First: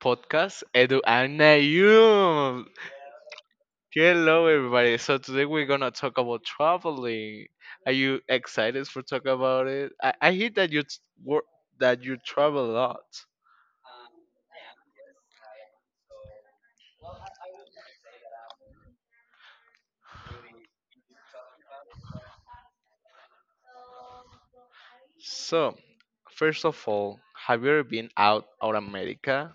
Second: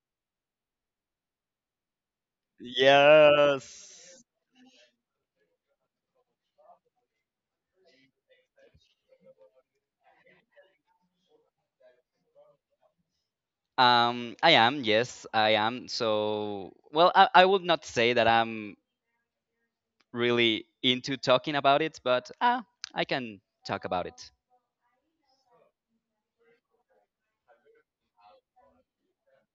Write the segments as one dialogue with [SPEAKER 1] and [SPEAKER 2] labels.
[SPEAKER 1] podcast, Edu and Nayum.
[SPEAKER 2] Yes.
[SPEAKER 1] Hello, everybody. So today we're gonna talk about traveling. Are you excited for talk about it? I hear that you wor- that you travel a lot.
[SPEAKER 2] I am, yes, I am. So, well, I would not say that I'm really into talking about it, but I can talk about it.
[SPEAKER 1] So, first of all, have you ever been out of America?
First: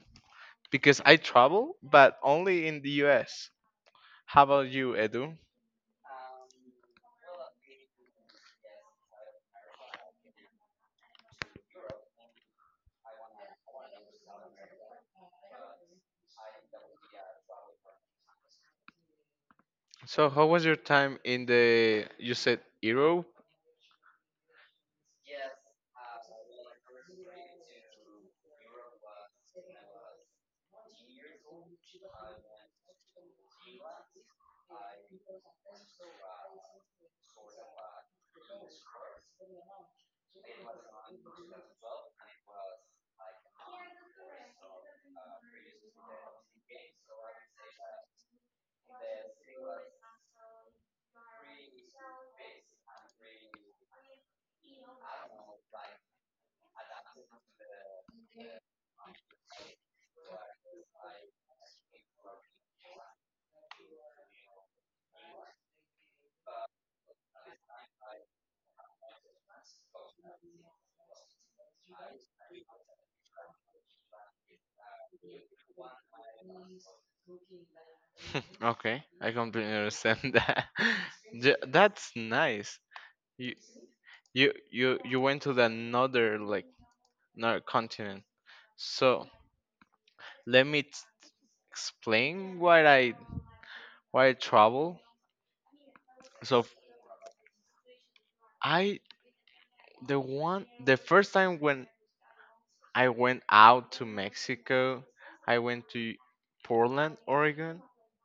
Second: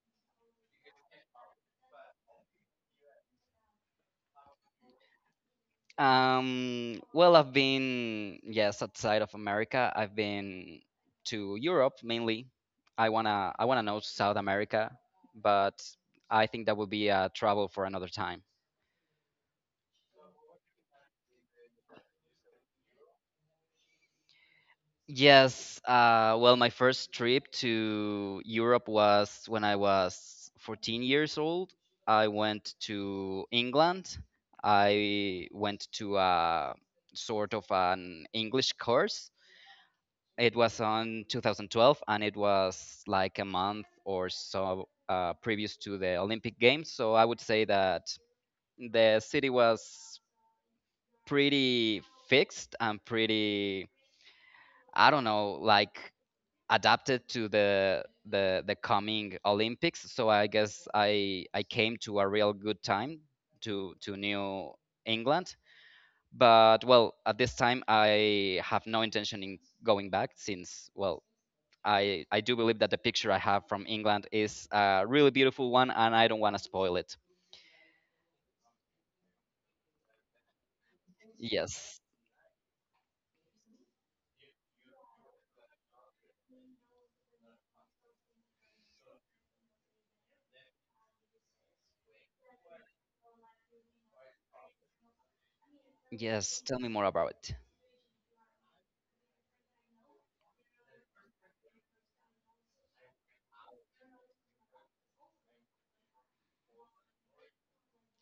[SPEAKER 1] Because I travel, but only in the U.S. How about you, Edu?
[SPEAKER 2] Well, I've been, yes, outside of America. I've been to Europe mainly. I wanna know South America, but I think that would be a travel for another time.
[SPEAKER 1] So, how was your time in the? You said Europe.
[SPEAKER 2] Yes. Well, my first trip to Europe was when I was 14 years old. I went to England. I went to a sort of an English course. It was on 2012, and it was like a month or so previous to the Olympic Games. So I would say that the city was pretty fixed and pretty, I don't know, like adapted to the the coming Olympics. So I guess I came to a real good time to New England. But well, at this time I have no intention in going back since well I do believe that the picture I have from England is a really beautiful one and I don't want to spoil it.
[SPEAKER 1] Okay, I completely understand that.
[SPEAKER 2] Yes.
[SPEAKER 1] That's nice. You you went to the another like another continent. So let me t- explain why I travel.
[SPEAKER 2] Yes,
[SPEAKER 1] So.
[SPEAKER 2] tell me more about it.
[SPEAKER 1] I the one the first time when I went out to Mexico, I went to Portland, Oregon.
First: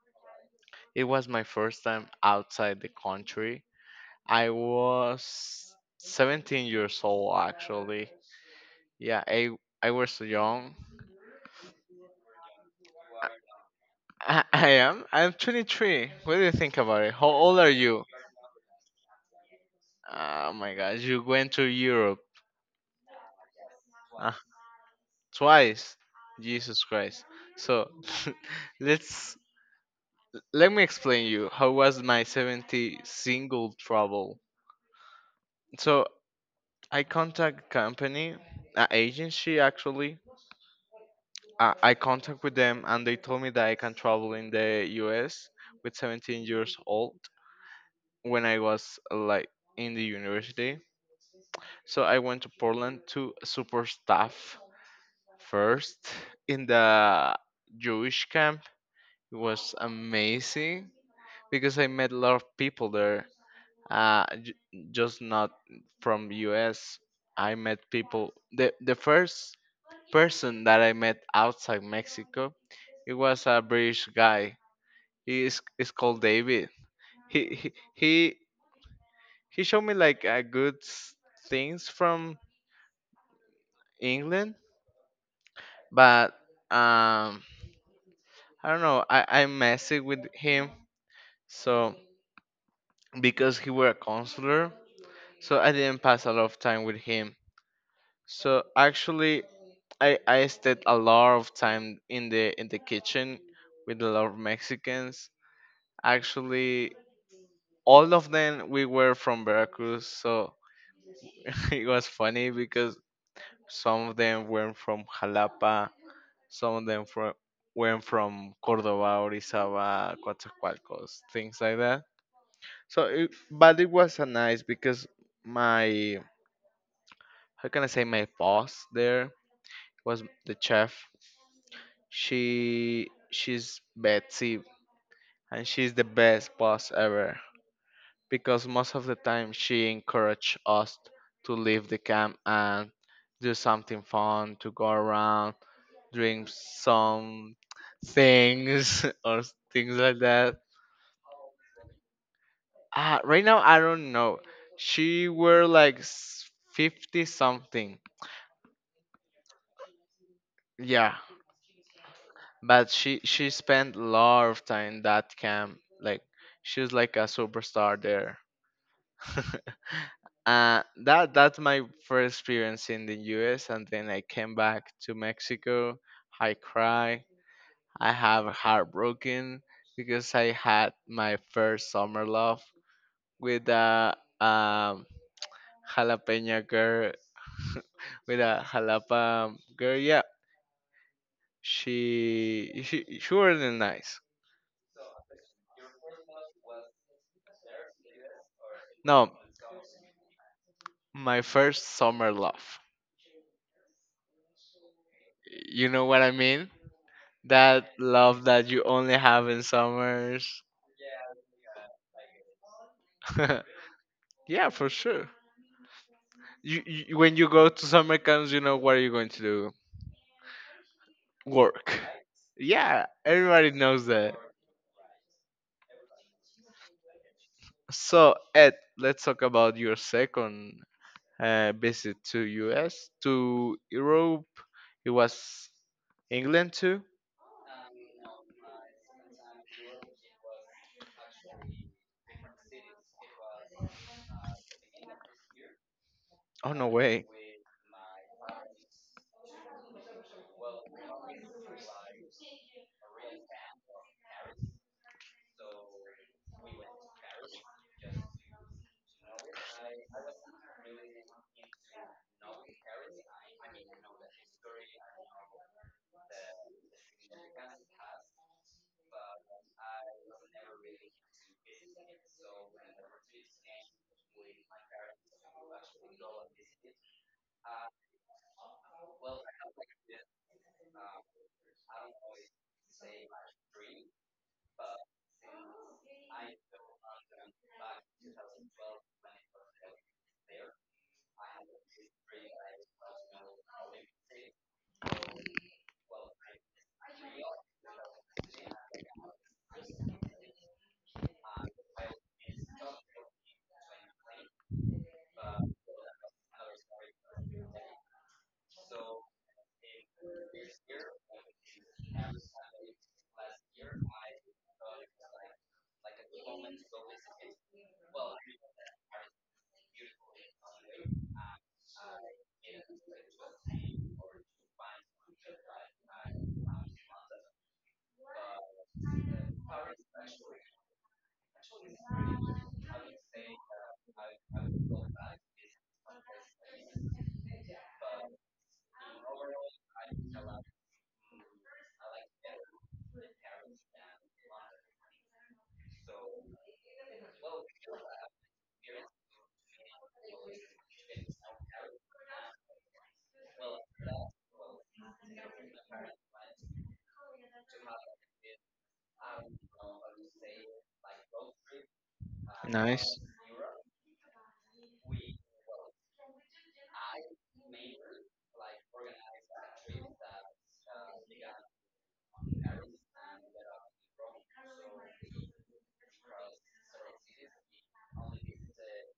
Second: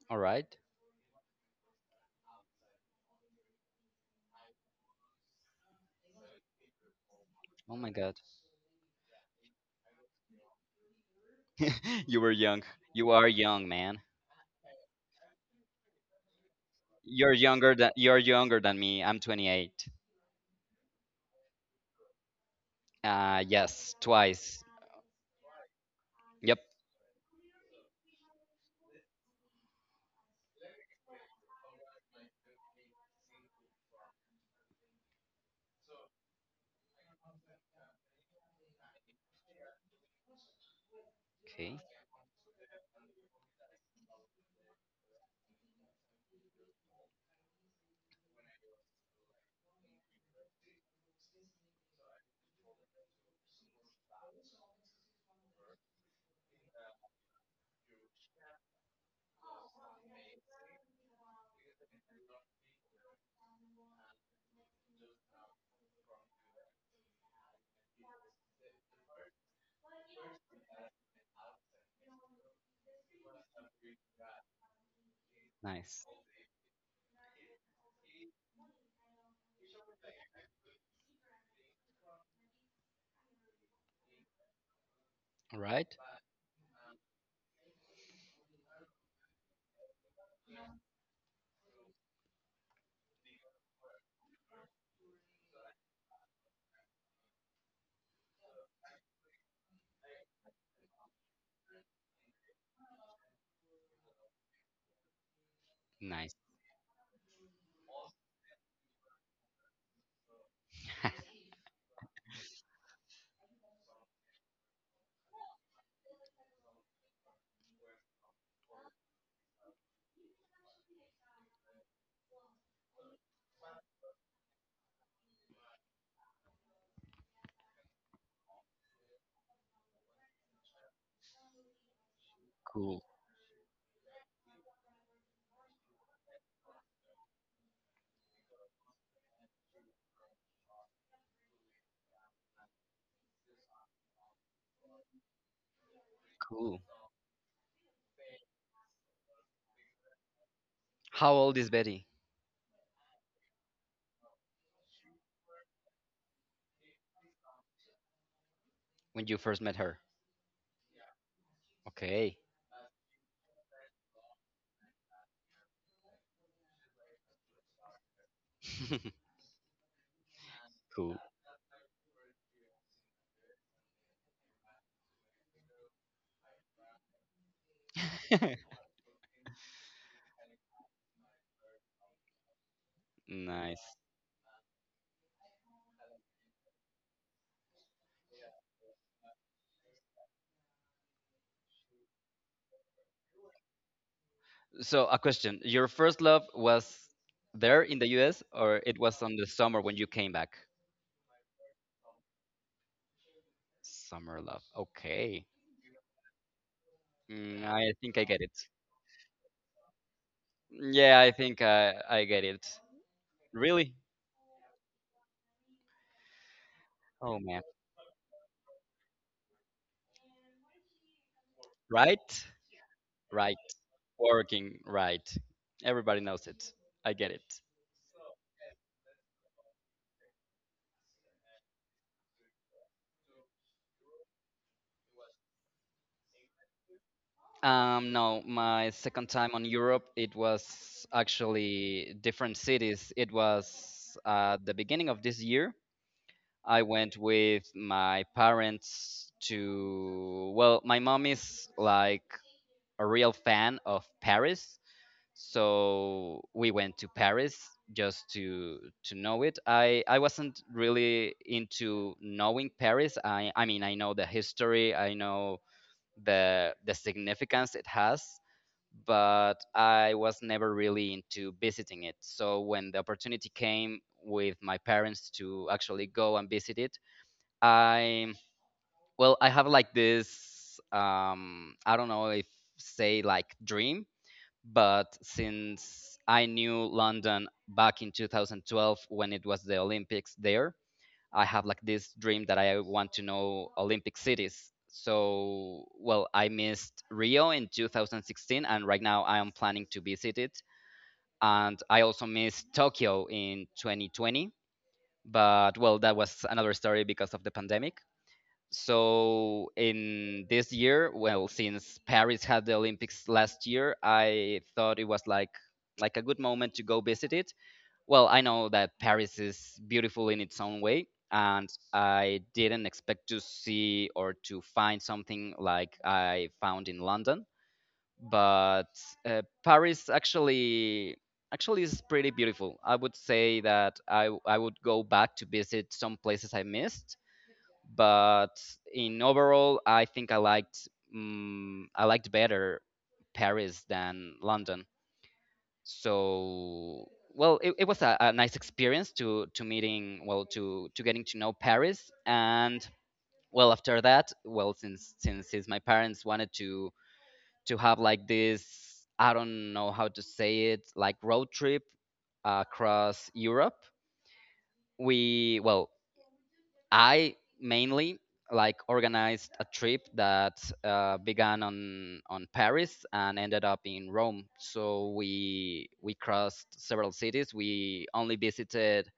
[SPEAKER 2] All right.
[SPEAKER 1] It was my first time outside the country. I was 17 years old
[SPEAKER 2] Oh my
[SPEAKER 1] actually.
[SPEAKER 2] god.
[SPEAKER 1] Yeah, I was so young.
[SPEAKER 2] You were young. You are young, man.
[SPEAKER 1] I am. I'm 23. What do you think about it? How old are you?
[SPEAKER 2] You're younger than me. I'm 28.
[SPEAKER 1] Oh my gosh, you went to Europe.
[SPEAKER 2] Yes,
[SPEAKER 1] Ah,
[SPEAKER 2] twice.
[SPEAKER 1] twice.
[SPEAKER 2] Yep.
[SPEAKER 1] Jesus Christ. So, let's let me explain you how was my 70 single trouble. So I contact company, agency actually.
[SPEAKER 2] Okay.
[SPEAKER 1] I contact with them and they told me that I can travel in the US with 17 years old when I was like in the university. So I went to Portland to super staff first in the Jewish camp. It was amazing because I met a lot of people there. Uh, j- just not from US. I met people. The first person that I met outside Mexico, it was a British guy. He is
[SPEAKER 2] Nice.
[SPEAKER 1] called David. He he he, he showed me like good things from England,
[SPEAKER 2] All right.
[SPEAKER 1] but um I don't know. I messed with him so because he were a counselor. So I didn't pass a lot of time with him. So actually, I stayed a lot of time in the kitchen with a lot of Mexicans.
[SPEAKER 2] Nice.
[SPEAKER 1] Actually, all of them we were from Veracruz, so it was funny because some of them were from Jalapa, some of them from were from Cordoba, Orizaba, Coatzacoalcos, things like that. So, but it was a nice because my how can I say my boss there was the chef.
[SPEAKER 2] Cool.
[SPEAKER 1] She's Betsy and she's the best boss ever because most of the time she encouraged us to leave the camp and do something fun, to go around, drink
[SPEAKER 2] Cool.
[SPEAKER 1] some things or things like that.
[SPEAKER 2] How old is Betty
[SPEAKER 1] Right now I don't know. She were like 50 something.
[SPEAKER 2] when you first met her?
[SPEAKER 1] Yeah,
[SPEAKER 2] Okay.
[SPEAKER 1] but she spent a lot of time that camp. Like she was like a superstar there. uh,
[SPEAKER 2] Cool.
[SPEAKER 1] that that's my first experience in the U.S. And then I came back to Mexico. I cry. I have heartbroken because I had my first summer love with
[SPEAKER 2] Nice.
[SPEAKER 1] a um, jalapeno girl, with a jalapa girl. Yeah, she wasn't nice.
[SPEAKER 2] So, a question. Your first love was there in the US or it was
[SPEAKER 1] No,
[SPEAKER 2] on the summer when you came back?
[SPEAKER 1] my first summer love.
[SPEAKER 2] Summer love. Okay.
[SPEAKER 1] You know what I mean?
[SPEAKER 2] I
[SPEAKER 1] That
[SPEAKER 2] think I get
[SPEAKER 1] love
[SPEAKER 2] it.
[SPEAKER 1] that you only have in summers.
[SPEAKER 2] Yeah, I think I get it. Really?
[SPEAKER 1] Yeah, for sure. You when
[SPEAKER 2] Oh
[SPEAKER 1] you
[SPEAKER 2] man.
[SPEAKER 1] go to summer camps, you know what are you going to do? Work.
[SPEAKER 2] Right?
[SPEAKER 1] Yeah,
[SPEAKER 2] Right.
[SPEAKER 1] everybody knows that.
[SPEAKER 2] Working, right. Everybody knows it. I get it.
[SPEAKER 1] So, Ed, let's talk about your second visit to US, to Europe. It was England too.
[SPEAKER 2] No, my second time on Europe, it was actually different cities. It was the beginning of this year.
[SPEAKER 1] Oh,
[SPEAKER 2] I
[SPEAKER 1] no
[SPEAKER 2] went
[SPEAKER 1] way.
[SPEAKER 2] with my parents to, well, my mom is like a real fan of Paris. So we went to Paris just to know it. I wasn't really into knowing Paris. I mean, I know the history, I know the significance it has, but I was never really into visiting it. So when the opportunity came with my parents to actually go and visit it, I well, I have like this I don't know if say like dream, but since I knew London back in 2012 when it was the Olympics there, I have like this dream that I want to know Olympic cities. So, well, I missed Rio in 2016, and right now I am planning to visit it. And I also missed Tokyo in 2020. But, well, that was another story because of the pandemic. So in this year, well, since Paris had the Olympics last year, I thought it was like a good moment to go visit it. Well, I know that Paris is beautiful in its own way, and I didn't expect to see or to find something like I found in London, but Paris actually is pretty beautiful. I would say that I would go back to visit some places I missed, but in overall, I think I liked I liked better Paris than London. So well, it was a nice experience to meeting well to getting to know Paris. And well after that, well, since my parents wanted to have like this, I don't know how to say it, like road trip
[SPEAKER 1] Nice.
[SPEAKER 2] across Europe, we well I mainly like organized a trip that began on Paris and ended up in Rome. So we crossed several cities. We only visited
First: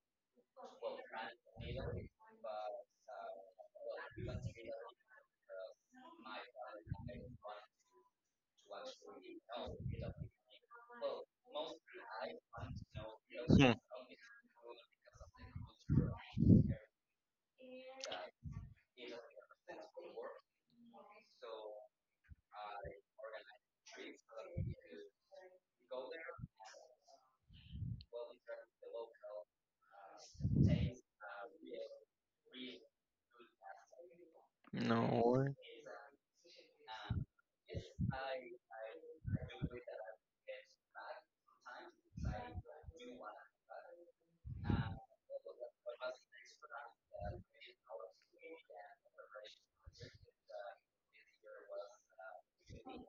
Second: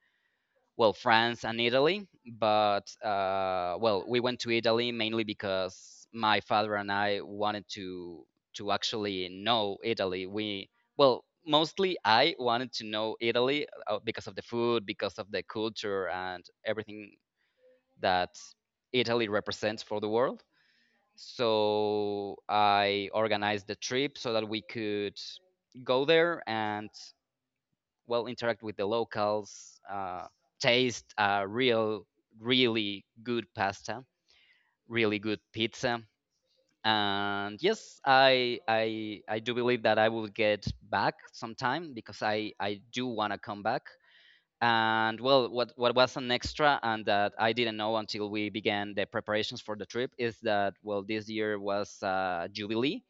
[SPEAKER 2] well France and Italy, but well we went to Italy mainly because my father and I wanted to actually know Italy. We well mostly I wanted to know Italy
[SPEAKER 1] Hmm.
[SPEAKER 2] because of the food, because of the culture and everything that Italy represents for the world. So I organized the trip so that we could go there and well interact with the locals, taste really good pasta, really
[SPEAKER 1] No
[SPEAKER 2] good
[SPEAKER 1] way.
[SPEAKER 2] pizza, and yes, I do believe that I will get back sometime because I do want to come back. And well, what was an extra and that I didn't know until we began the preparations for the trip is that, well, this year was Jubilee.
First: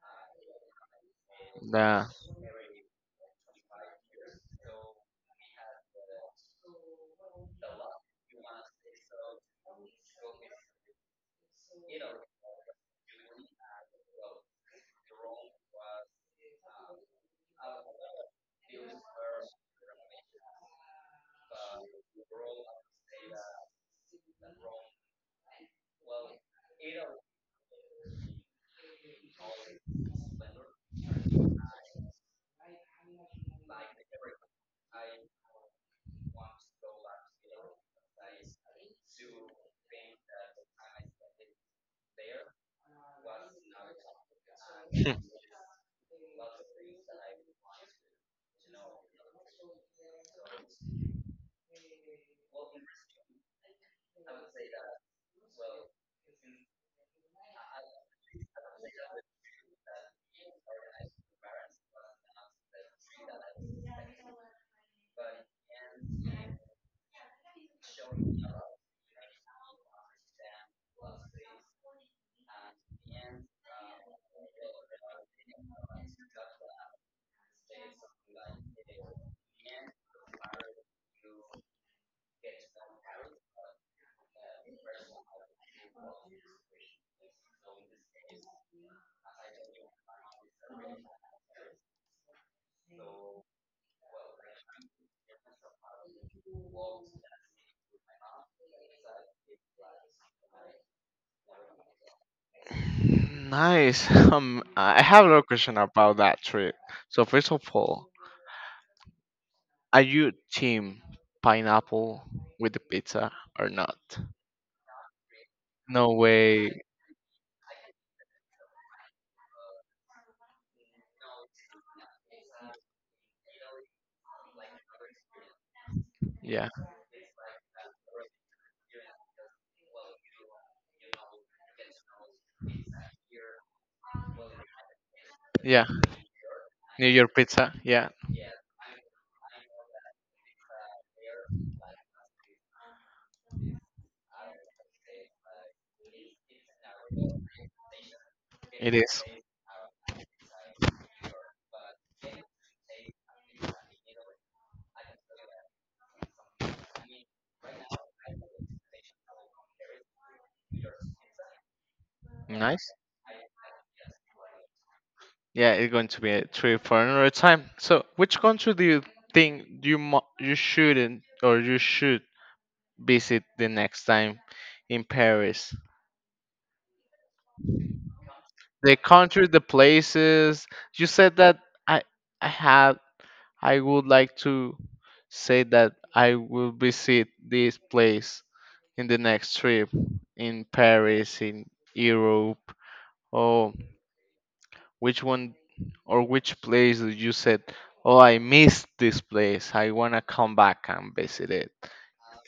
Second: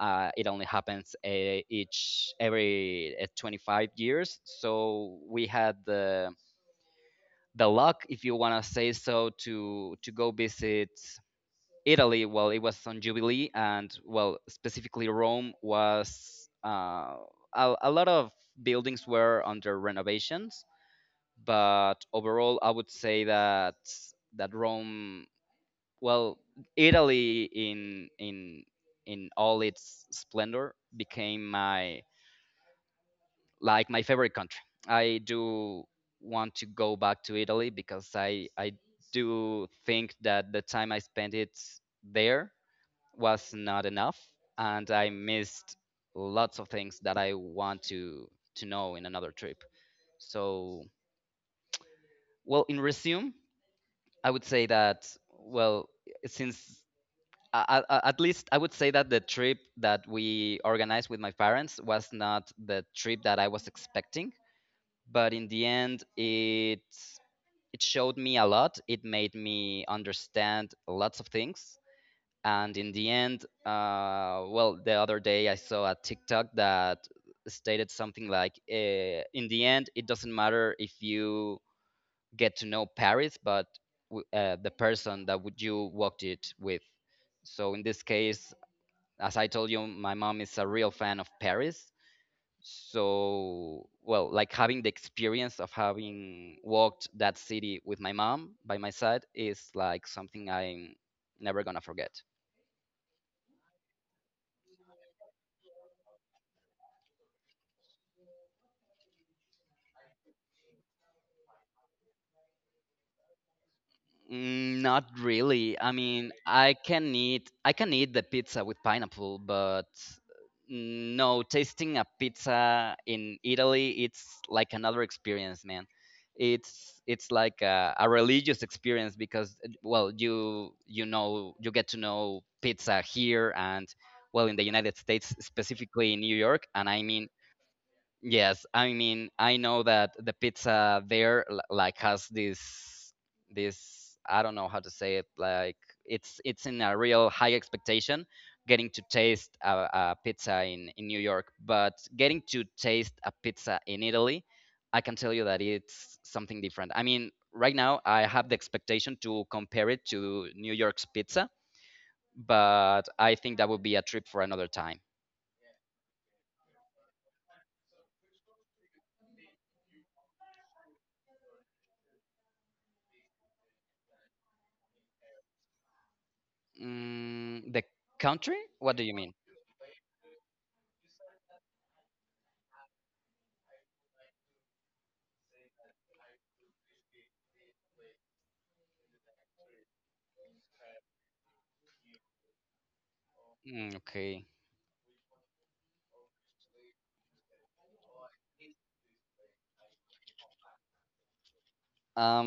[SPEAKER 2] It only happens
[SPEAKER 1] Nah.
[SPEAKER 2] each every 25 years. So we had the luck, if you want to say so, to go visit Italy. Well, it was on Jubilee, and well, specifically Rome was a lot of buildings were under renovations. But overall I would say that Rome, well, Italy in in all its splendor became my like my favorite country. I do want to go back to Italy because i do think that the time I spent it there was not enough and I
[SPEAKER 1] Hmm.
[SPEAKER 2] missed lots of things that I want to know in another trip. So well in resume, I would say that well, since at least I would say that the trip that we organized with my parents was not the trip that I was expecting, but in the end, it showed me a lot. It made me understand lots of things, and in the end, well, the other day I saw a TikTok that stated something like, "In the end, it doesn't matter if you get to know Paris, but the person that would you walked it with." So in this case, as I told you, my mom is a real fan of Paris. So well, like having the experience of having walked that city with my mom by my side is like something I'm never gonna forget.
[SPEAKER 1] Nice. I have another question about that trip. So first of all, are you team pineapple with the pizza or not?
[SPEAKER 2] Mm, not really. I
[SPEAKER 1] No
[SPEAKER 2] mean,
[SPEAKER 1] way.
[SPEAKER 2] I can eat the pizza with pineapple, but no, tasting a pizza in Italy, it's like another experience, man.
[SPEAKER 1] Yeah.
[SPEAKER 2] It's like a religious experience because well, you know you get to know pizza here and well in the United States,
[SPEAKER 1] Yeah.
[SPEAKER 2] specifically in New York, and I
[SPEAKER 1] New
[SPEAKER 2] mean
[SPEAKER 1] York pizza. Yeah.
[SPEAKER 2] yes, I mean, I know that the pizza there like has this I don't know how to say it, like it's in a real high expectation getting
[SPEAKER 1] It
[SPEAKER 2] to
[SPEAKER 1] is.
[SPEAKER 2] taste a pizza in New York, but getting to taste a pizza in Italy, I can tell you that it's something different. I mean, right now I have the expectation to compare it to New York's pizza,
[SPEAKER 1] Nice.
[SPEAKER 2] but I think that would be a trip for another time.
[SPEAKER 1] Yeah, it's going to be a trip for another time. So, which country do you think you you shouldn't or you should visit the next time in Paris?
[SPEAKER 2] Mm, the country? What
[SPEAKER 1] The
[SPEAKER 2] do you mean?
[SPEAKER 1] country, the places. You said that I I have I would like to say that I will visit this place in the next trip in Paris, in Europe. Oh.
[SPEAKER 2] Mm, okay.
[SPEAKER 1] Which one or which place that you said, "Oh, I missed this place. I wanna come back and visit it."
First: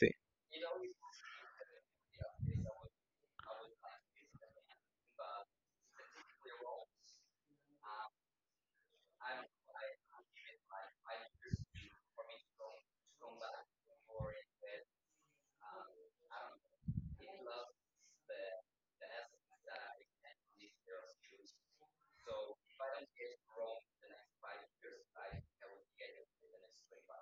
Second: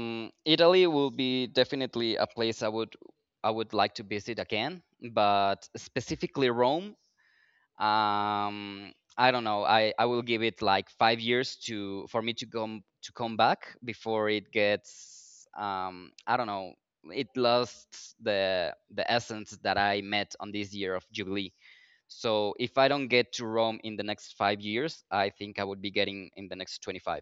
[SPEAKER 1] Thi-
[SPEAKER 2] Italy will be definitely a place I would like to visit again, but specifically Rome. I don't know. I will give it like 5 years to for me to come back before it gets I don't know. It lost the essence that I met on this year of Jubilee. So if I don't get to Rome in the next 5 years, I think I would be getting in the next 25.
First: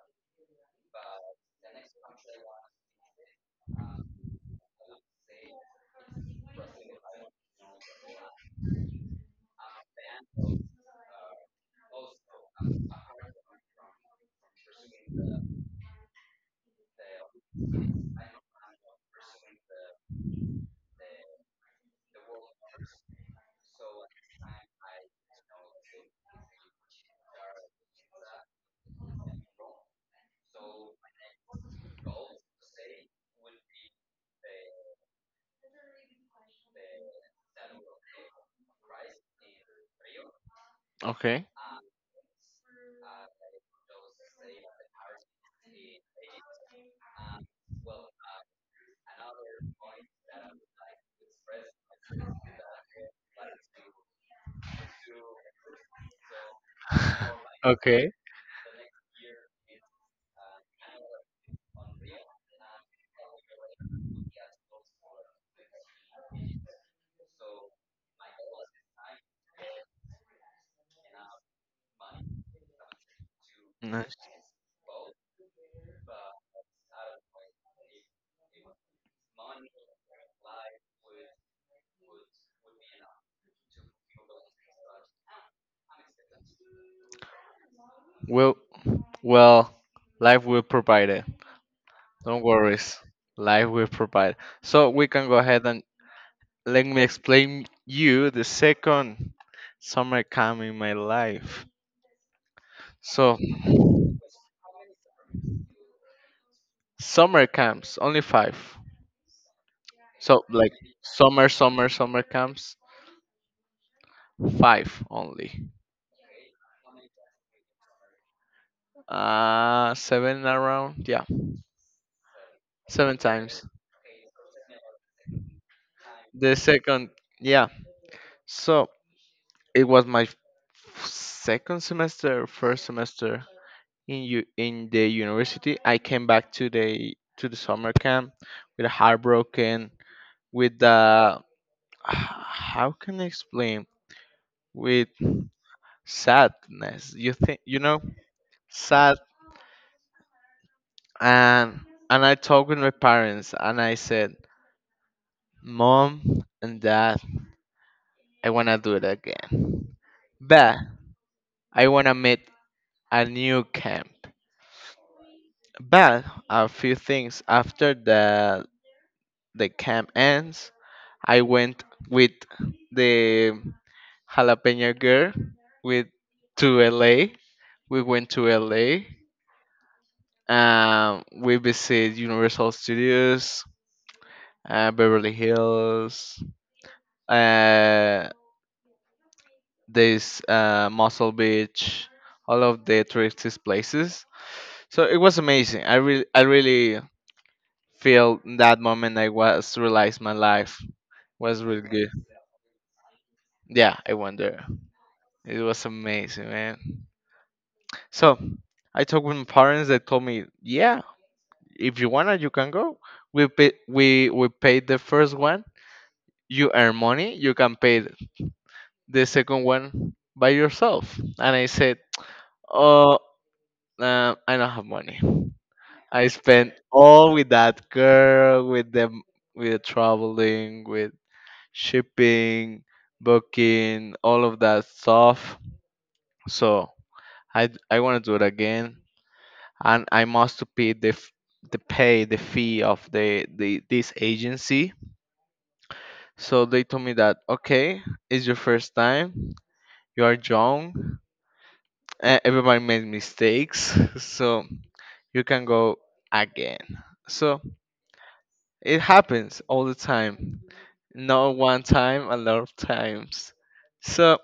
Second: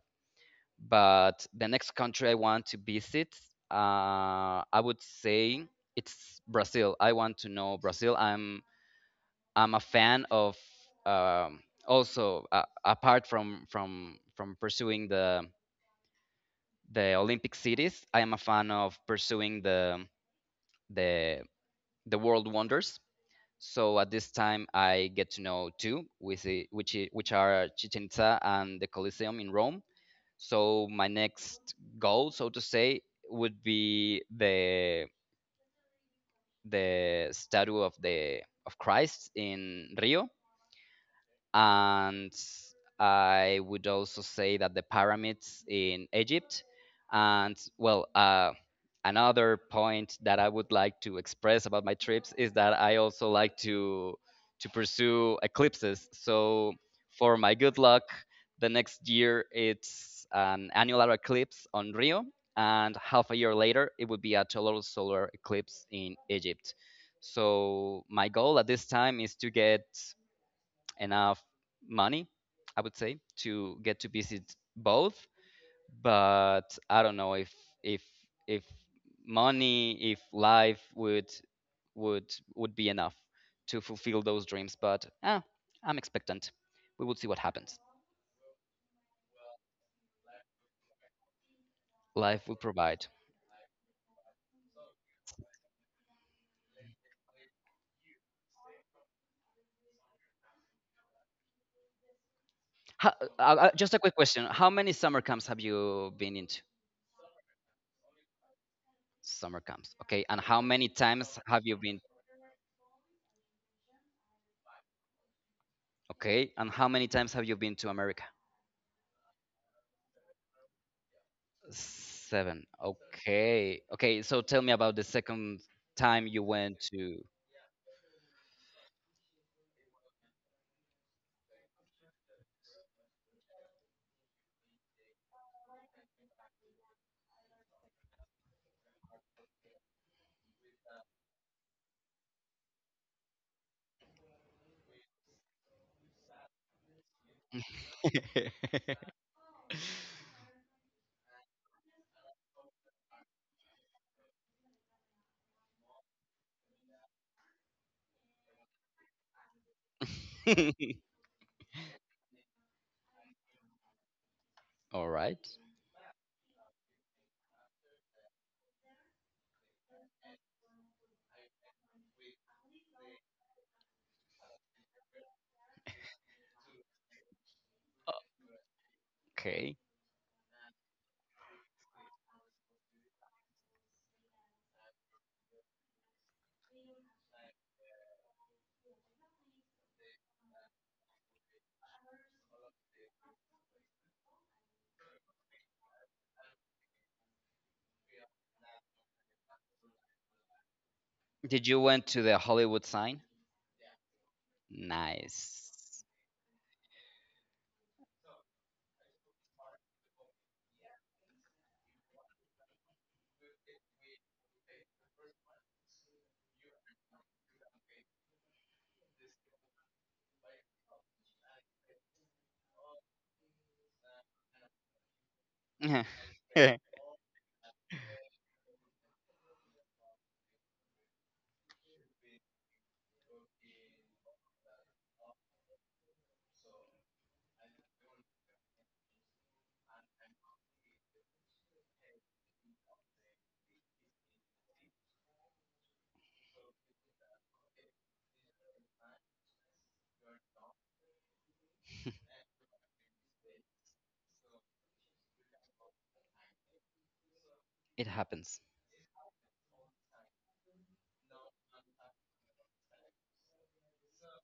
[SPEAKER 2] But the next country I want to visit, I would say it's Brazil. I want to know Brazil. I'm a fan of um, also apart from pursuing the Olympic cities, I am a fan of pursuing the the the world wonders. So at this time, I get to know two, with which are Chichen Itza and the Colosseum in Rome. So my next goal, so to say, would be the statue of the of Christ in Rio
[SPEAKER 1] Okay.
[SPEAKER 2] and I would also say that the pyramids in Egypt. And well, another point that I would like to express about my trips is that I also like to pursue eclipses. So for my good luck,
[SPEAKER 1] Okay.
[SPEAKER 2] the next year it's an annular eclipse on Rio, and half a year later it would be a total solar eclipse in Egypt. So my goal at this time is to get enough money, I would say, to get to
[SPEAKER 1] Nice.
[SPEAKER 2] visit both. But I don't know if if if money, if life would be enough to fulfill those dreams. But ah, I'm expectant. We will see what happens.
[SPEAKER 1] Well, well, life will provide it. Don't
[SPEAKER 2] Life will
[SPEAKER 1] worry.
[SPEAKER 2] provide.
[SPEAKER 1] Life will provide. So we can go ahead and let me explain you the second summer camp in my life. So,
[SPEAKER 2] Just a quick question: how many summer camps have you been into?
[SPEAKER 1] summer camps, only five.
[SPEAKER 2] Summer camps, okay. And
[SPEAKER 1] So
[SPEAKER 2] how
[SPEAKER 1] like
[SPEAKER 2] many times have you been?
[SPEAKER 1] summer camps, five only.
[SPEAKER 2] Okay. And how many times have you been to America?
[SPEAKER 1] Seven around, yeah,
[SPEAKER 2] Seven.
[SPEAKER 1] seven times.
[SPEAKER 2] Okay. Okay. So tell me about the second time you
[SPEAKER 1] The
[SPEAKER 2] went
[SPEAKER 1] second,
[SPEAKER 2] to.
[SPEAKER 1] yeah. So it was my second semester, first semester in the university. I came back to the summer camp with a heartbroken, with the how can I explain? With sadness. You think you know? and and I talked with my parents and I said, Mom and Dad, I wanna do it again. But I wanna meet a new camp.
[SPEAKER 2] All right.
[SPEAKER 1] But a few things after the camp ends, I went with the jalapeno girl with to LA. We went to LA.
[SPEAKER 2] Okay.
[SPEAKER 1] We visited Universal Studios, Beverly Hills, uh, this Muscle Beach, all of the touristy places. So it was amazing. I really feel in that moment I was realized my life was
[SPEAKER 2] Did you
[SPEAKER 1] really
[SPEAKER 2] went
[SPEAKER 1] good.
[SPEAKER 2] to the Hollywood sign?
[SPEAKER 1] Yeah, I went there. It
[SPEAKER 2] Nice.
[SPEAKER 1] was amazing, man. So I talked with my parents. They told me, yeah, if you wanna, you can go. We pay, we paid the first one. You earn money. You can pay the second one by yourself. And I said, oh, I don't have money. I spent
[SPEAKER 2] It
[SPEAKER 1] all with that girl, with them, with the traveling, with shipping, booking, all of that stuff. So I want to do it again, and I must pay the fee of the this agency. So they told me that okay, it's your first time, you are young, everybody made mistakes, so you can go again. So
[SPEAKER 2] happens.
[SPEAKER 1] it happens all the time. Not one time, a lot of times. So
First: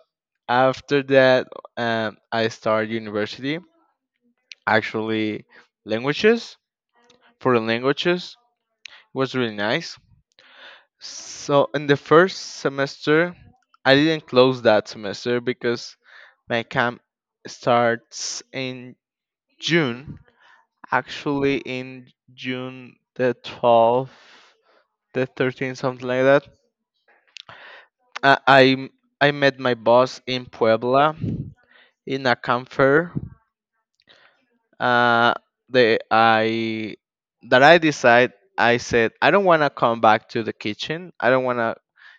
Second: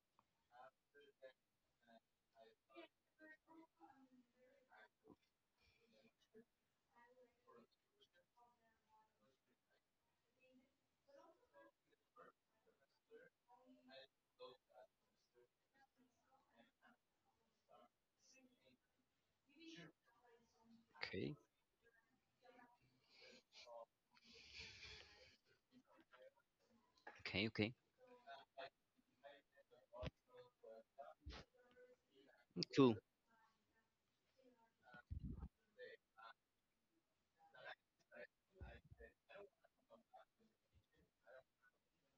[SPEAKER 1] after that, I started university. Actually, languages for the languages, it was really nice. So in the first semester, I didn't close that semester because my camp starts in June.
[SPEAKER 2] Okay.
[SPEAKER 1] Actually, in June the 12th, the 13th, something like that.
[SPEAKER 2] Okay. Okay.
[SPEAKER 1] I, I I met my boss in Puebla in a camp
[SPEAKER 2] Cool.
[SPEAKER 1] fair. Uh, the I that I decide I said I don't want to come back to the kitchen. I don't want to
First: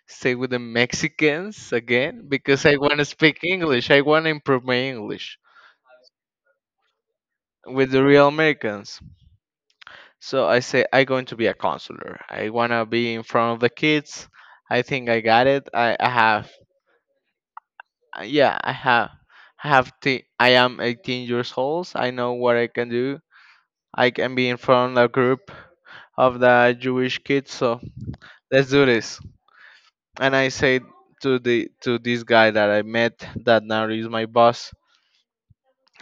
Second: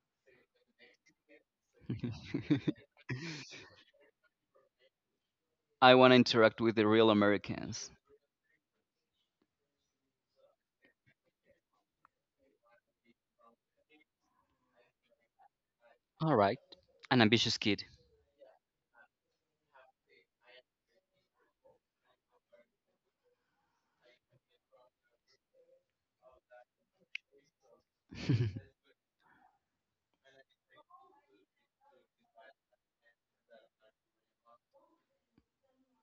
[SPEAKER 1] stay with the Mexicans again because I want to speak English. I want to improve my English
[SPEAKER 2] I want to interact with the real
[SPEAKER 1] with
[SPEAKER 2] Americans.
[SPEAKER 1] the real Americans. So I say I going to be a counselor. I want to be in front of the kids. I think I got it. I
[SPEAKER 2] All
[SPEAKER 1] have
[SPEAKER 2] right. An ambitious kid.
[SPEAKER 1] Yeah, I am 18 years old. I know what I can do. I can be in front of a group of the Jewish kids. So let's do this. And I said to this guy that I met that now is my boss.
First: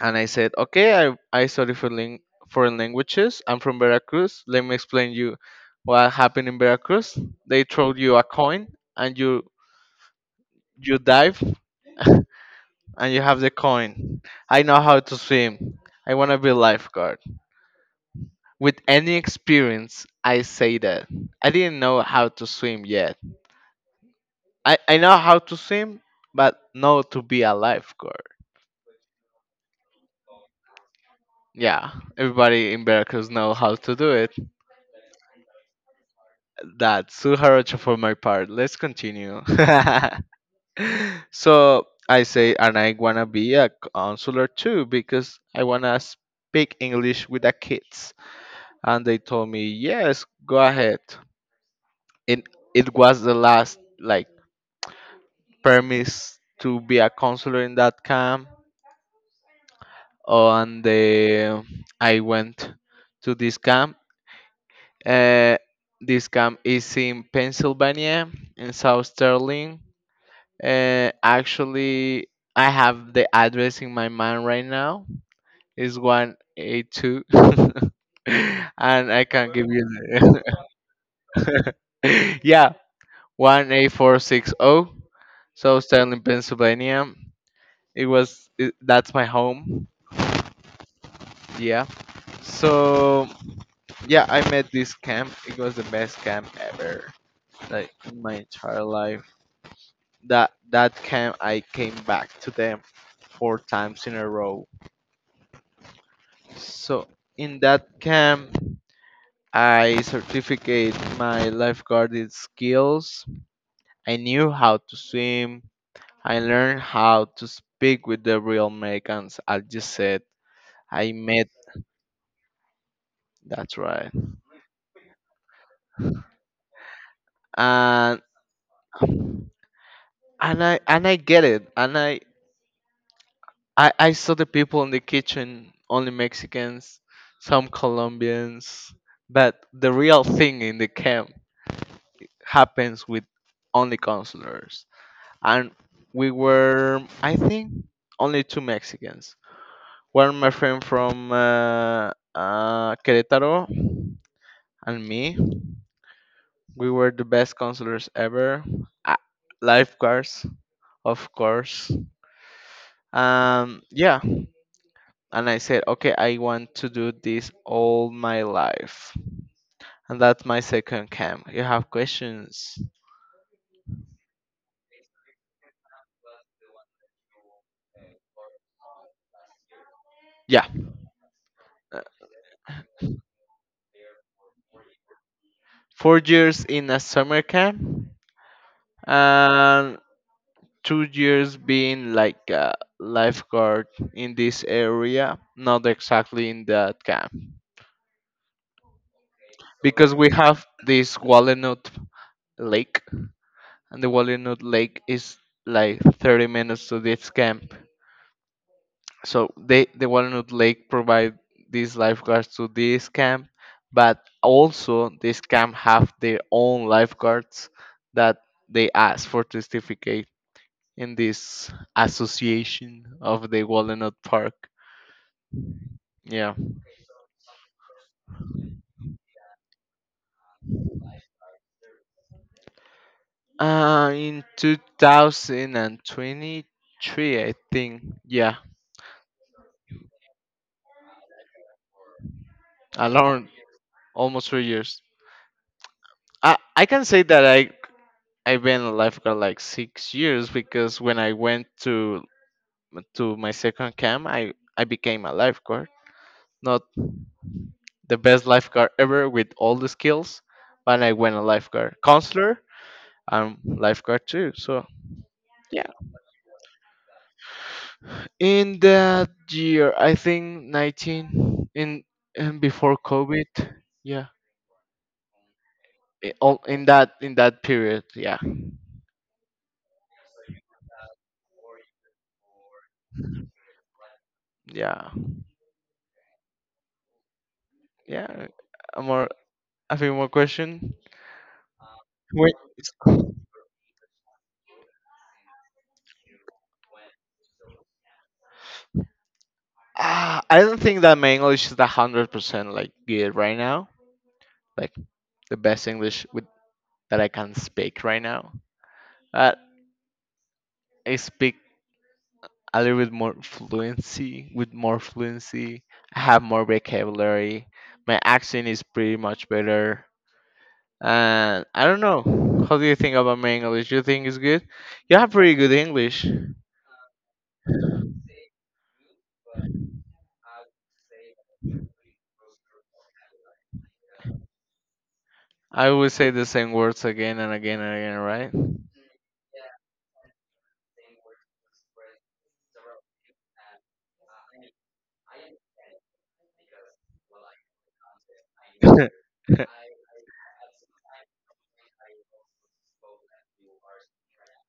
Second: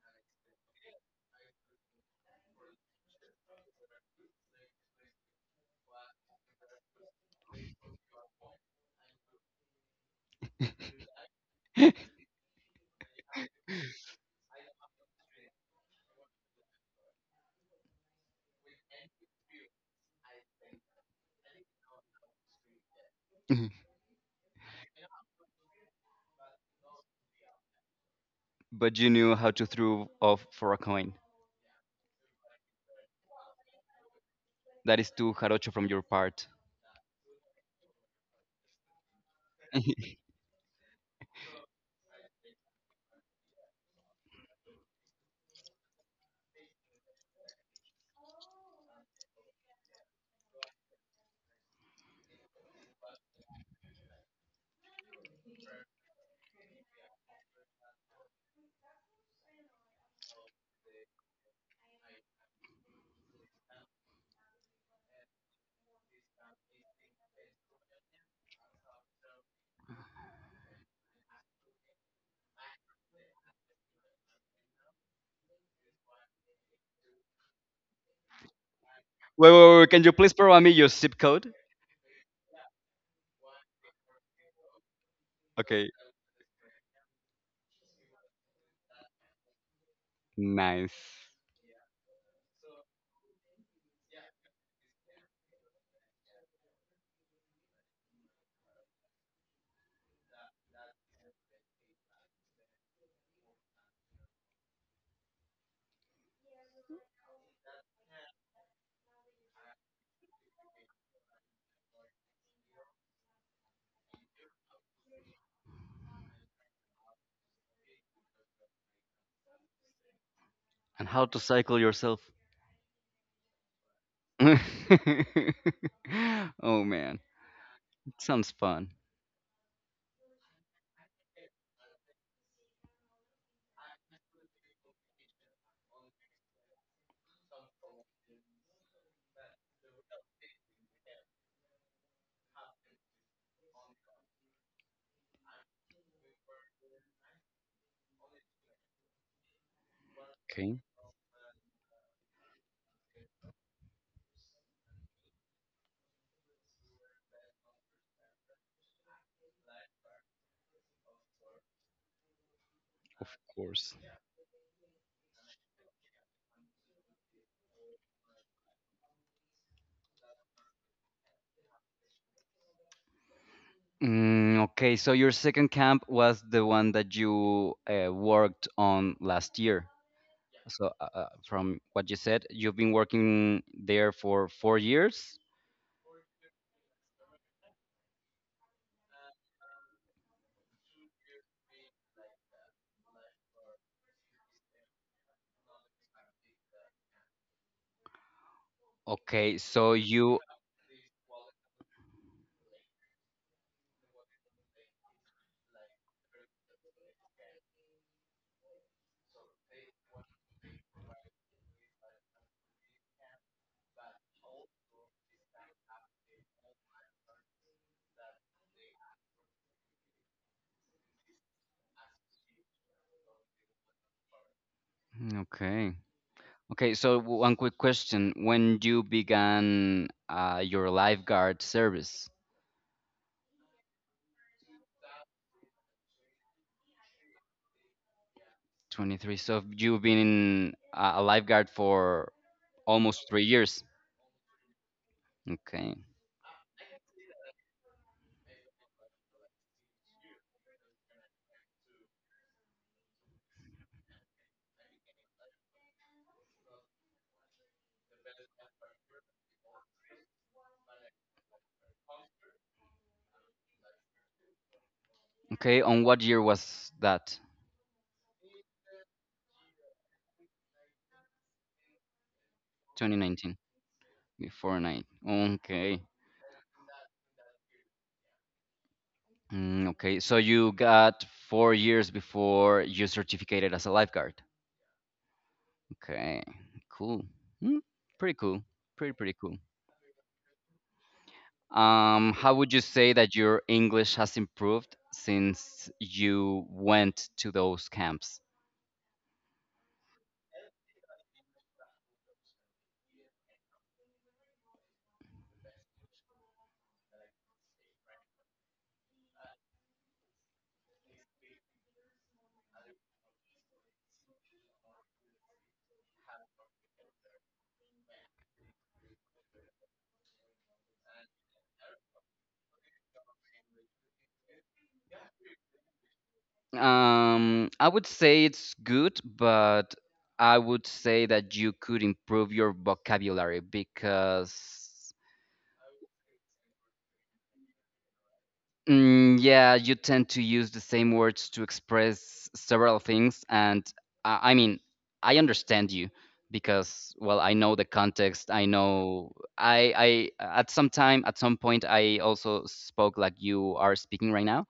[SPEAKER 1] And I said, okay, I study for foreign languages. I'm from Veracruz. Let me explain you what happened in Veracruz. They throw you a coin and you dive and you have the coin. I know how to swim. I want to be lifeguard. With any experience, I say that. I didn't know how to swim yet. I know how to swim, but not to be a lifeguard.
[SPEAKER 2] But you knew how to throw off for a coin.
[SPEAKER 1] Yeah, everybody in Veracruz know how to do it.
[SPEAKER 2] That is too jarocho from your part.
[SPEAKER 1] That's Suharocha for my part. Let's continue. So I say, and I wanna be a counselor too because I wanna speak English with the kids. And they told me, yes, go ahead. it it was the last like permits to be a counselor in that camp, and I went to this camp. Uh, this camp is in Pennsylvania, in South Sterling. Actually, I have the address in my mind right now. It's 182 and I can
[SPEAKER 2] Wait,
[SPEAKER 1] give
[SPEAKER 2] wait,
[SPEAKER 1] you
[SPEAKER 2] wait. Can you please provide me your zip code?
[SPEAKER 1] the yeah 18460 South
[SPEAKER 2] Okay.
[SPEAKER 1] Sterling, Pennsylvania. That's my home.
[SPEAKER 2] Nice.
[SPEAKER 1] Yeah. So yeah, I met this camp. It was the best camp ever, like in my entire life. That camp I came back to them four times in a row. So in that camp I certificate my lifeguarding skills. I knew how to swim. I learned how to speak with the real Americans, I just said.
[SPEAKER 2] And
[SPEAKER 1] I
[SPEAKER 2] how to
[SPEAKER 1] met.
[SPEAKER 2] cycle yourself?
[SPEAKER 1] That's right.
[SPEAKER 2] Oh man, it
[SPEAKER 1] and
[SPEAKER 2] sounds fun.
[SPEAKER 1] and I and I get it, and I saw the people in the kitchen, only Mexicans, some Colombians, but the real thing in the camp happens with only counselors. And we were, I think, only two Mexicans. One my
[SPEAKER 2] Okay,
[SPEAKER 1] friend from Querétaro and me. We were the best counselors ever. Uh, lifeguards, of course.
[SPEAKER 2] of
[SPEAKER 1] Um,
[SPEAKER 2] course.
[SPEAKER 1] yeah. And I said, okay, I want to do this all my life. And that's my second camp. You have questions?
[SPEAKER 2] Okay, so your second camp was the one that you worked on last year.
[SPEAKER 1] Yeah.
[SPEAKER 2] So, from
[SPEAKER 1] uh,
[SPEAKER 2] what you said, you've been working there for 4 years.
[SPEAKER 1] Four years in a summer camp and 2 years being like a lifeguard in this area, not exactly in that camp.
[SPEAKER 2] Okay, so
[SPEAKER 1] Because we
[SPEAKER 2] you.
[SPEAKER 1] have this Wallenut Lake, and the Wallenut Lake is like 30 minutes to this camp. So the Walnut Lake provide these lifeguards to this camp, but also this camp have their own lifeguards that they ask for certificate in this association of the Walnut Park.
[SPEAKER 2] Okay.
[SPEAKER 1] Yeah.
[SPEAKER 2] Okay, so one quick question. When you began your lifeguard service,
[SPEAKER 1] In 2023, I think. Yeah,
[SPEAKER 2] 23, so you've been in, a lifeguard for almost three
[SPEAKER 1] around
[SPEAKER 2] years.
[SPEAKER 1] almost 3 years.
[SPEAKER 2] Okay.
[SPEAKER 1] I can say that I've been a lifeguard like 6 years because when I went to my second camp, I became a lifeguard. Not the best lifeguard ever with all the skills, but I went a lifeguard counselor. I'm lifeguard too. So
[SPEAKER 2] Okay,
[SPEAKER 1] yeah.
[SPEAKER 2] on what year was that?
[SPEAKER 1] In that year, I think 19 in, in before COVID.
[SPEAKER 2] 2019,
[SPEAKER 1] Yeah.
[SPEAKER 2] before nine. Okay.
[SPEAKER 1] In that period. Yeah.
[SPEAKER 2] Okay, so you got 4 years before you certificated as a lifeguard.
[SPEAKER 1] Yeah.
[SPEAKER 2] Okay, cool. Mm, pretty
[SPEAKER 1] Yeah.
[SPEAKER 2] cool.
[SPEAKER 1] A
[SPEAKER 2] Pretty,
[SPEAKER 1] more
[SPEAKER 2] pretty cool.
[SPEAKER 1] a few more question. Wait.
[SPEAKER 2] How would you say that your English has improved since you went to those camps?
[SPEAKER 1] I don't think that my English is 100% like good right now. Like. The best English that I can speak right now. Uh, I speak a little bit more fluency, with more fluency. I have more vocabulary. My accent is pretty much better. And I don't know. How do you think about my English? You think it's good? You have pretty good English.
[SPEAKER 2] I would say it's good, but I would say that you could improve your vocabulary because
[SPEAKER 1] I always say the same words again and again and again,
[SPEAKER 2] Yeah, you tend to use the same words to express several things, and I mean, I understand you because, well, I know the context. I
[SPEAKER 1] right?
[SPEAKER 2] know I at some time, at some point, I also spoke like you are speaking right now,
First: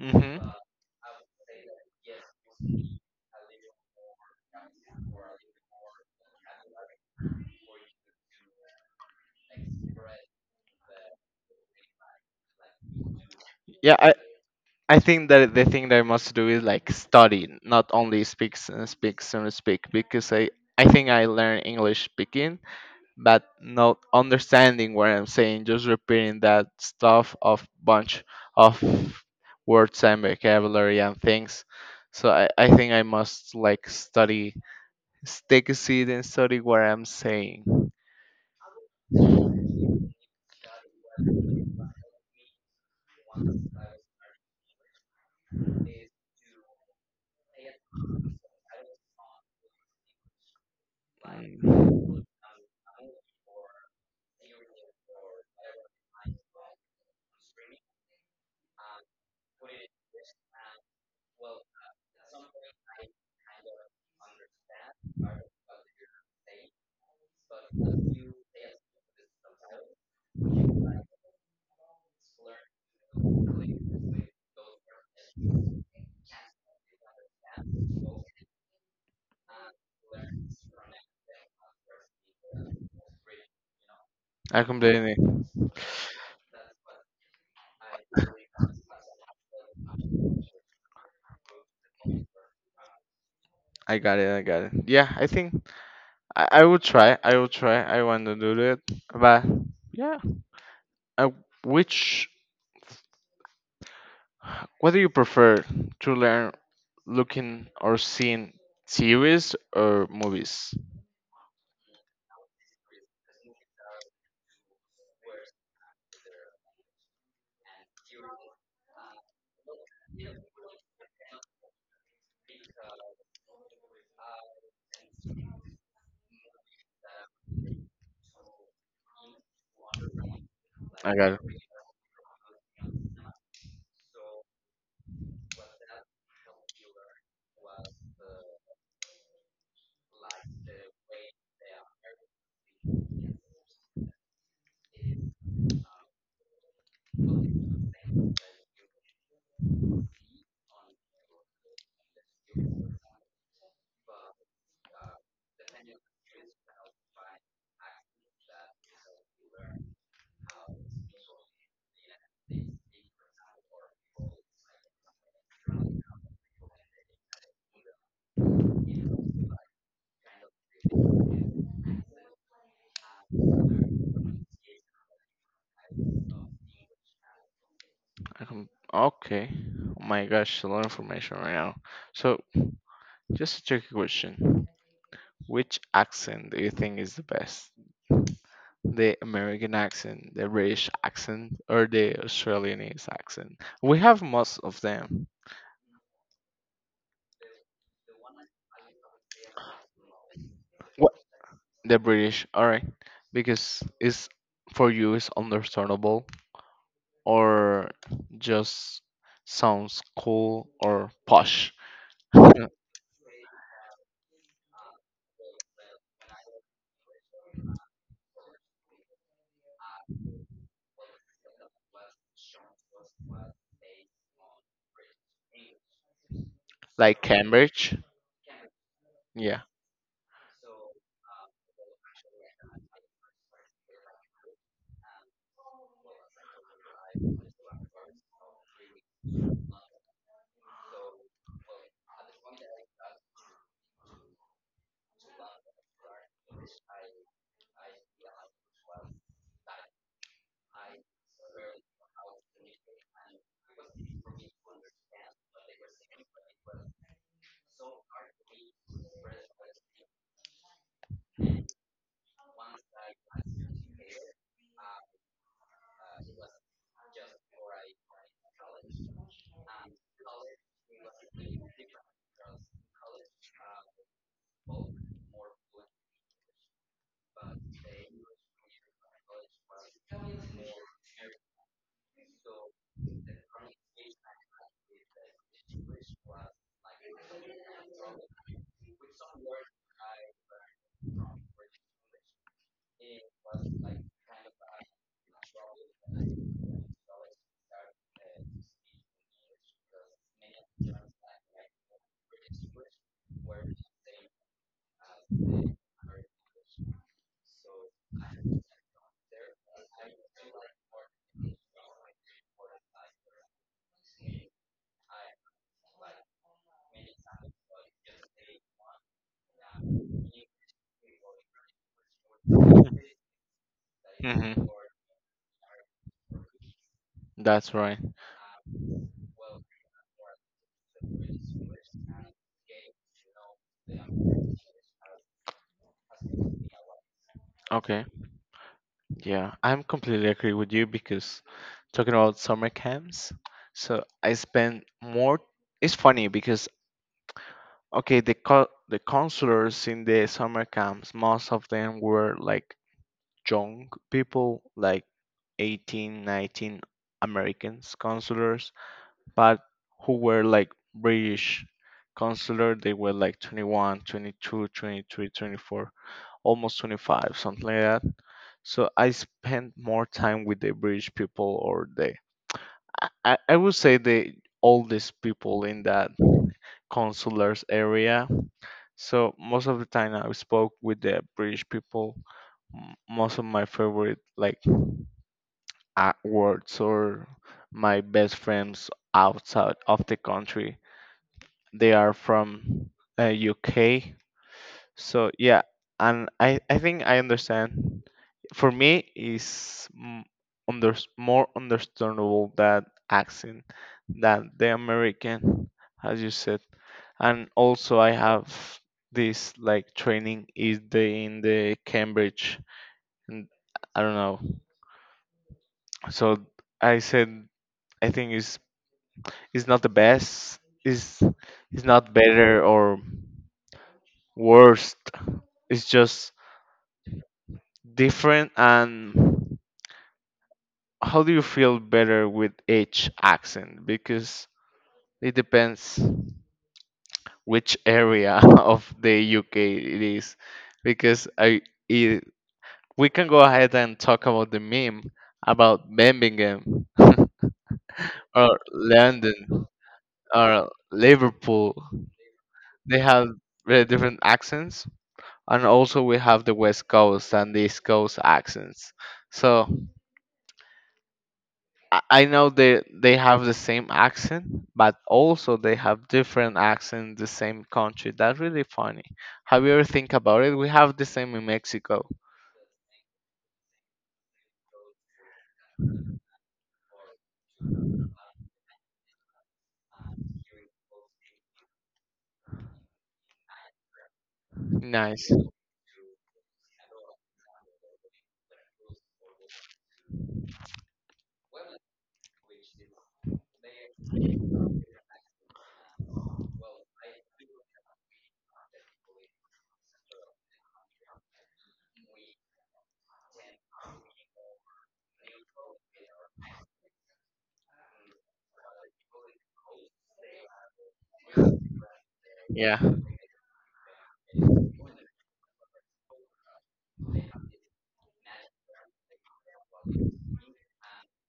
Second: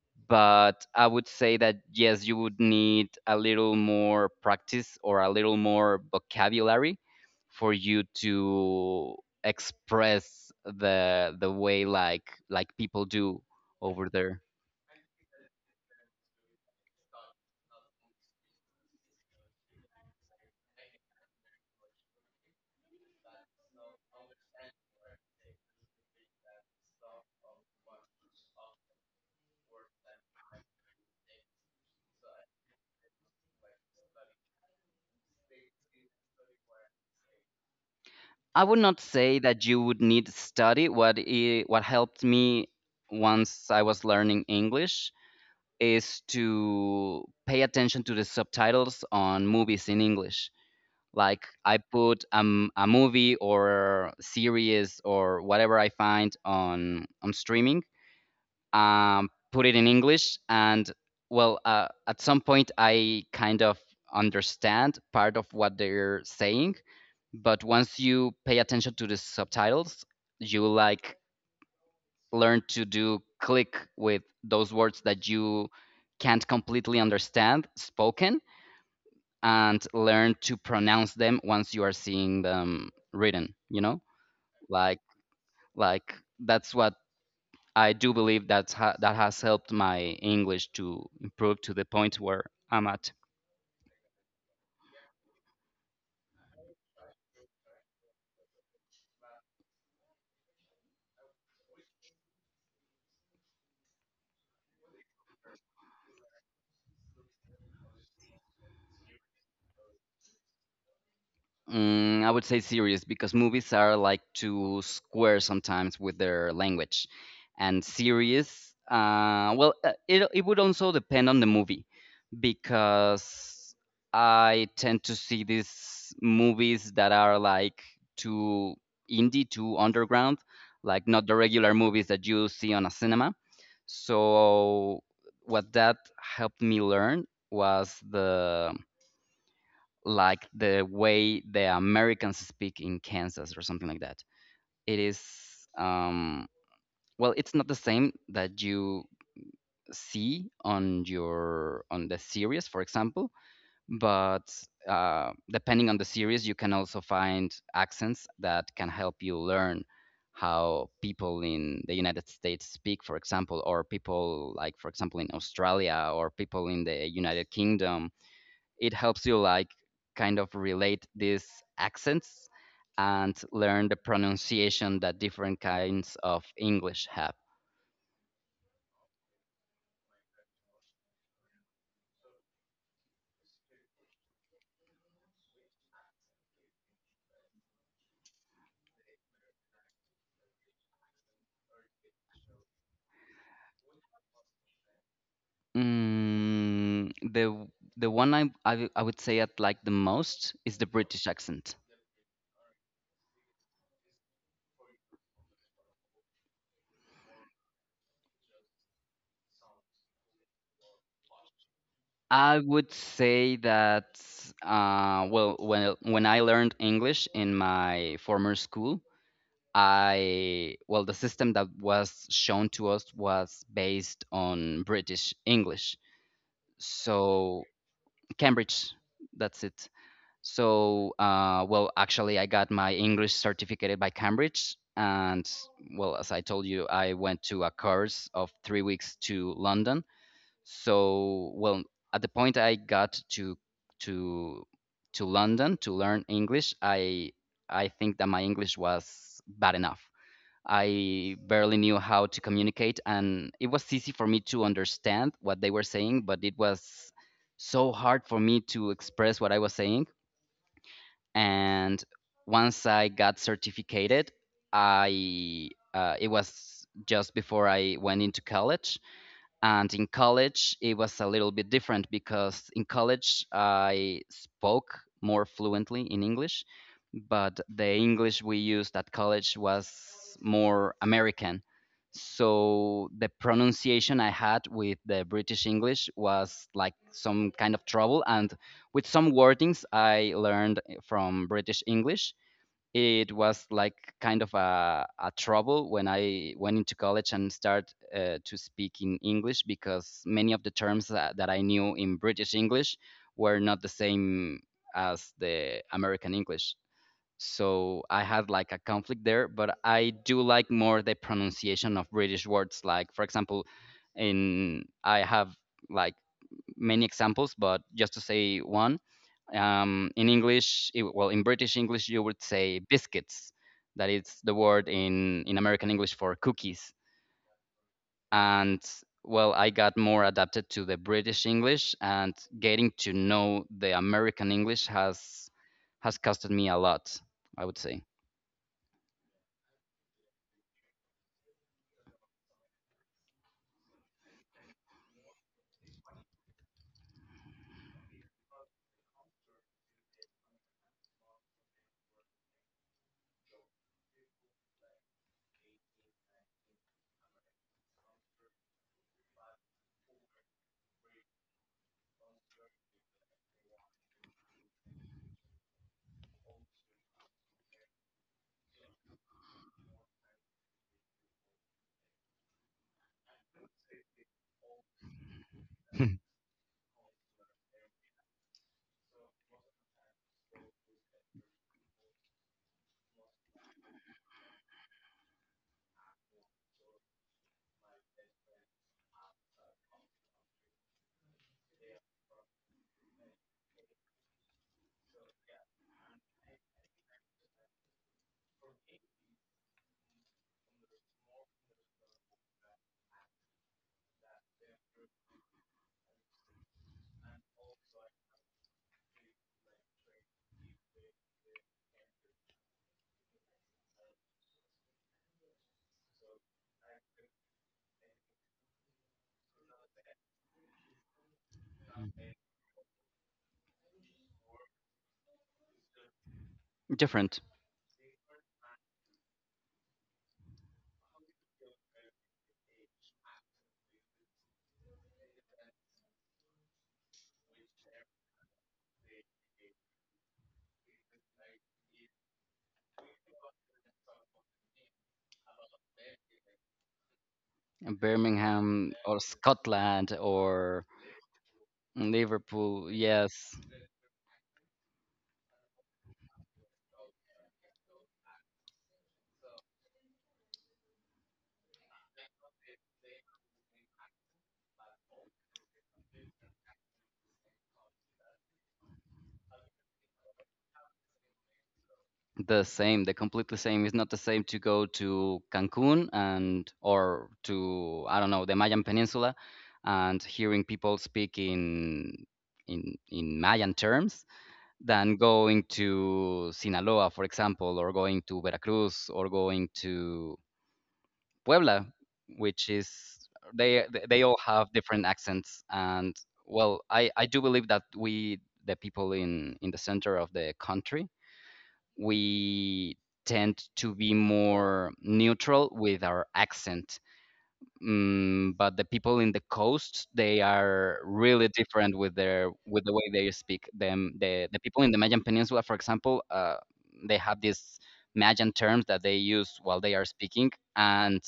[SPEAKER 1] Mm-hmm.
[SPEAKER 2] but I would say that yes, you would need a little more practice or a little more vocabulary for you to express the way like people do
[SPEAKER 1] Yeah,
[SPEAKER 2] over
[SPEAKER 1] I,
[SPEAKER 2] there.
[SPEAKER 1] I think that the thing that I must do is like study, not only speaks and speaks and speak, because I think I learn English speaking, but not understanding what I'm saying, just repeating that stuff of bunch of words and vocabulary and things. So I think I must like study, take a seat and study what I'm saying.
[SPEAKER 2] I would not say that you would need study. What I what helped me once I was learning English is to pay attention to the subtitles on movies in English like I
[SPEAKER 1] Mm.
[SPEAKER 2] put a movie or series or whatever I find on streaming. Put it in English, and well, at some point I kind of understand part of what they're saying. But once you pay attention to the subtitles, you like learn to do click with those words that you can't completely understand spoken, and learn to pronounce them once you are seeing them written,
[SPEAKER 1] I
[SPEAKER 2] like
[SPEAKER 1] completely,
[SPEAKER 2] like that's what I do believe, that's that has helped my English to improve to the point where I'm at.
[SPEAKER 1] I got it, I got it. Yeah, I think I will try. I will try. I want to do it. But yeah, uh, which what do you prefer to learn, looking or seeing series or movies?
[SPEAKER 2] I would say series, because movies are like too square sometimes with their language. And series, well, it would also depend on the movie, because I tend to see these movies that are like too indie, too underground, like
[SPEAKER 1] I
[SPEAKER 2] not
[SPEAKER 1] got
[SPEAKER 2] the
[SPEAKER 1] it.
[SPEAKER 2] regular movies that you see on a cinema. So what that helped me learn was the like the way the Americans speak in Kansas or something like that. It is um, well, it's not the same that you see on your on the series, for example, but depending on the series, you can also find accents that can help you learn how people in the United States speak, for example, or people like, for example, in Australia or people in the United Kingdom. It helps you like kind of relate these accents and learn the pronunciation that different kinds of English have.
[SPEAKER 1] I can, okay. Oh my gosh, a lot of information right now. So just a tricky question. Which accent do you think is the best? The American accent, the British accent, or the Australian accent? We have most of them.
[SPEAKER 2] The one I would say I like the most is the British accent.
[SPEAKER 1] The British, alright, because it's for you it's understandable or just sounds cool or posh.
[SPEAKER 2] I would say that well, when I learned English in my former school, I well, the system that was shown to us was based on British English.
[SPEAKER 1] Like
[SPEAKER 2] So
[SPEAKER 1] Cambridge.
[SPEAKER 2] Cambridge,
[SPEAKER 1] Yeah.
[SPEAKER 2] that's it. So well, actually, I got my English certificate by Cambridge. And well, as I told you, I went to a course of 3 weeks to London. So well, at the point I got to to London to learn English, I think that my English was bad enough. I barely knew how to communicate, and it was easy for me to understand what they were saying, but it was so hard for me to express what I was saying. And once I got certificated, I it was just before I went into college. And in college, it was a little bit different, because in college, I spoke more fluently in English, but the English we used at college was more American. So the pronunciation I had with the British English was like some kind of trouble. And with some wordings I learned from British English, it was like kind of a trouble when I went into college and start to speak in English, because many of the terms that I knew in British English were not the same as the American English. So I had like a conflict there, but I do like more the pronunciation of British words. Like for example, in I have like many examples, but just to say one, in English, well, in British English, you would say biscuits. That is the
[SPEAKER 1] Hmm,
[SPEAKER 2] word in American English for cookies.
[SPEAKER 1] that's right.
[SPEAKER 2] And well, I got more adapted to the British English, and getting to know the American English has costed me a lot. I would say.
[SPEAKER 1] Okay, yeah, I'm completely agree with you because talking about summer camps, so I spend more. It's funny because okay, the counselors in the summer camps, most of them were like young people like 18, 19 Americans counselors, but who were like British consular. They were like 21, 22, 23, 24, almost 25, something like that. So I spent more time with the British people or the I would say the oldest people in that consulars area. So most of the time I spoke with the British people. Most of my favorite like awards or my best friends outside of the country. They are from UK. So yeah, and I think I understand. For me, is more understandable that accent than the American, as you said. And also, I have this like training is the in the Cambridge, and I don't know. So I said I think it's not the best. It's it's not better or worst. It's just
[SPEAKER 2] Different.
[SPEAKER 1] different. And how do you feel better with each accent? Because it depends which area of the UK it is. Because I it, we can go ahead and talk about the meme about Birmingham or
[SPEAKER 2] Birmingham or
[SPEAKER 1] London
[SPEAKER 2] Scotland
[SPEAKER 1] or
[SPEAKER 2] or
[SPEAKER 1] Liverpool.
[SPEAKER 2] Liverpool.
[SPEAKER 1] They have
[SPEAKER 2] Yes,
[SPEAKER 1] very different accents, and also we have the west coast and the east coast accents. So I know they have the same accent but also they have different accents in the same country. That's really funny. Have you ever think about it? We have the same in Mexico.
[SPEAKER 2] the same, the completely same. It's not the same to go to Cancun and or to, I don't know, the Mayan Peninsula and hearing people speak in Mayan terms than
[SPEAKER 1] Nice.
[SPEAKER 2] going to Sinaloa, for example, or going to Veracruz or going to Puebla, which is they all have different accents. And well, I do believe that we, the people in the center of the country, we tend to be more neutral with our accent. But the people in the coast, they are really different with their
[SPEAKER 1] Yeah,
[SPEAKER 2] with the way they speak. The people in the Mayan Peninsula, for example, they have these Mayan terms that they use while they are speaking, and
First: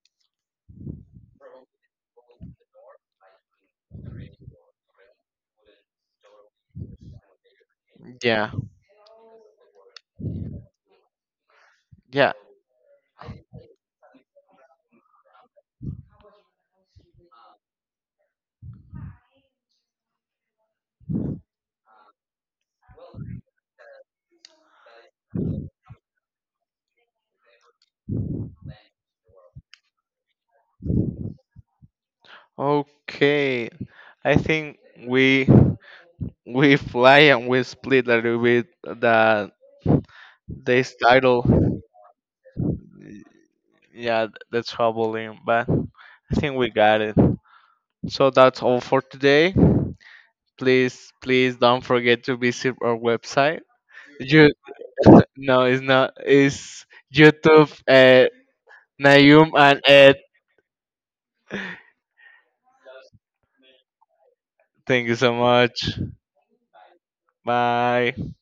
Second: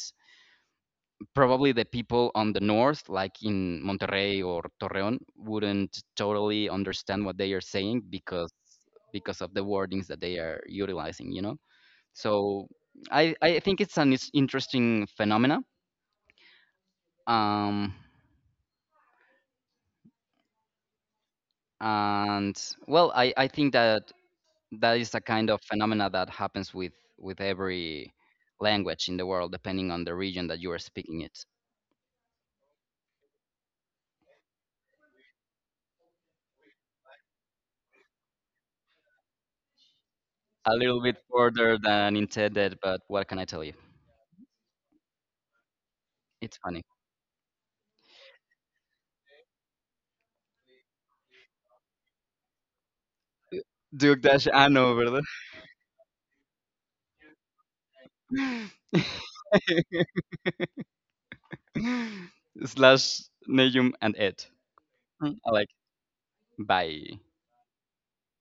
[SPEAKER 2] probably the people on the north, like in Monterrey or Torreon, wouldn't totally understand what they are saying
[SPEAKER 1] yeah,
[SPEAKER 2] because of the wordings that they are utilizing. You know.
[SPEAKER 1] yeah.
[SPEAKER 2] So I think it's an interesting phenomena. Um, and well, I think that that is a kind of phenomena that happens with every language in the world, depending on the region that you are speaking it.
[SPEAKER 1] Okay, I think we we fly and we split a little bit the
[SPEAKER 2] A
[SPEAKER 1] this
[SPEAKER 2] little bit further
[SPEAKER 1] title.
[SPEAKER 2] than intended, but what can I tell you?
[SPEAKER 1] Yeah, that's troubling, but I think
[SPEAKER 2] It's
[SPEAKER 1] we
[SPEAKER 2] funny.
[SPEAKER 1] got it. So that's all for today. Please, please don't forget to visit our website.
[SPEAKER 2] Duke dash
[SPEAKER 1] You,
[SPEAKER 2] ano, ¿verdad?
[SPEAKER 1] no, it's not. It's YouTube at Nayum and Ed.
[SPEAKER 2] Slash Nejum and Ed.
[SPEAKER 1] Thank you so
[SPEAKER 2] I like
[SPEAKER 1] much.
[SPEAKER 2] bye.
[SPEAKER 1] Bye.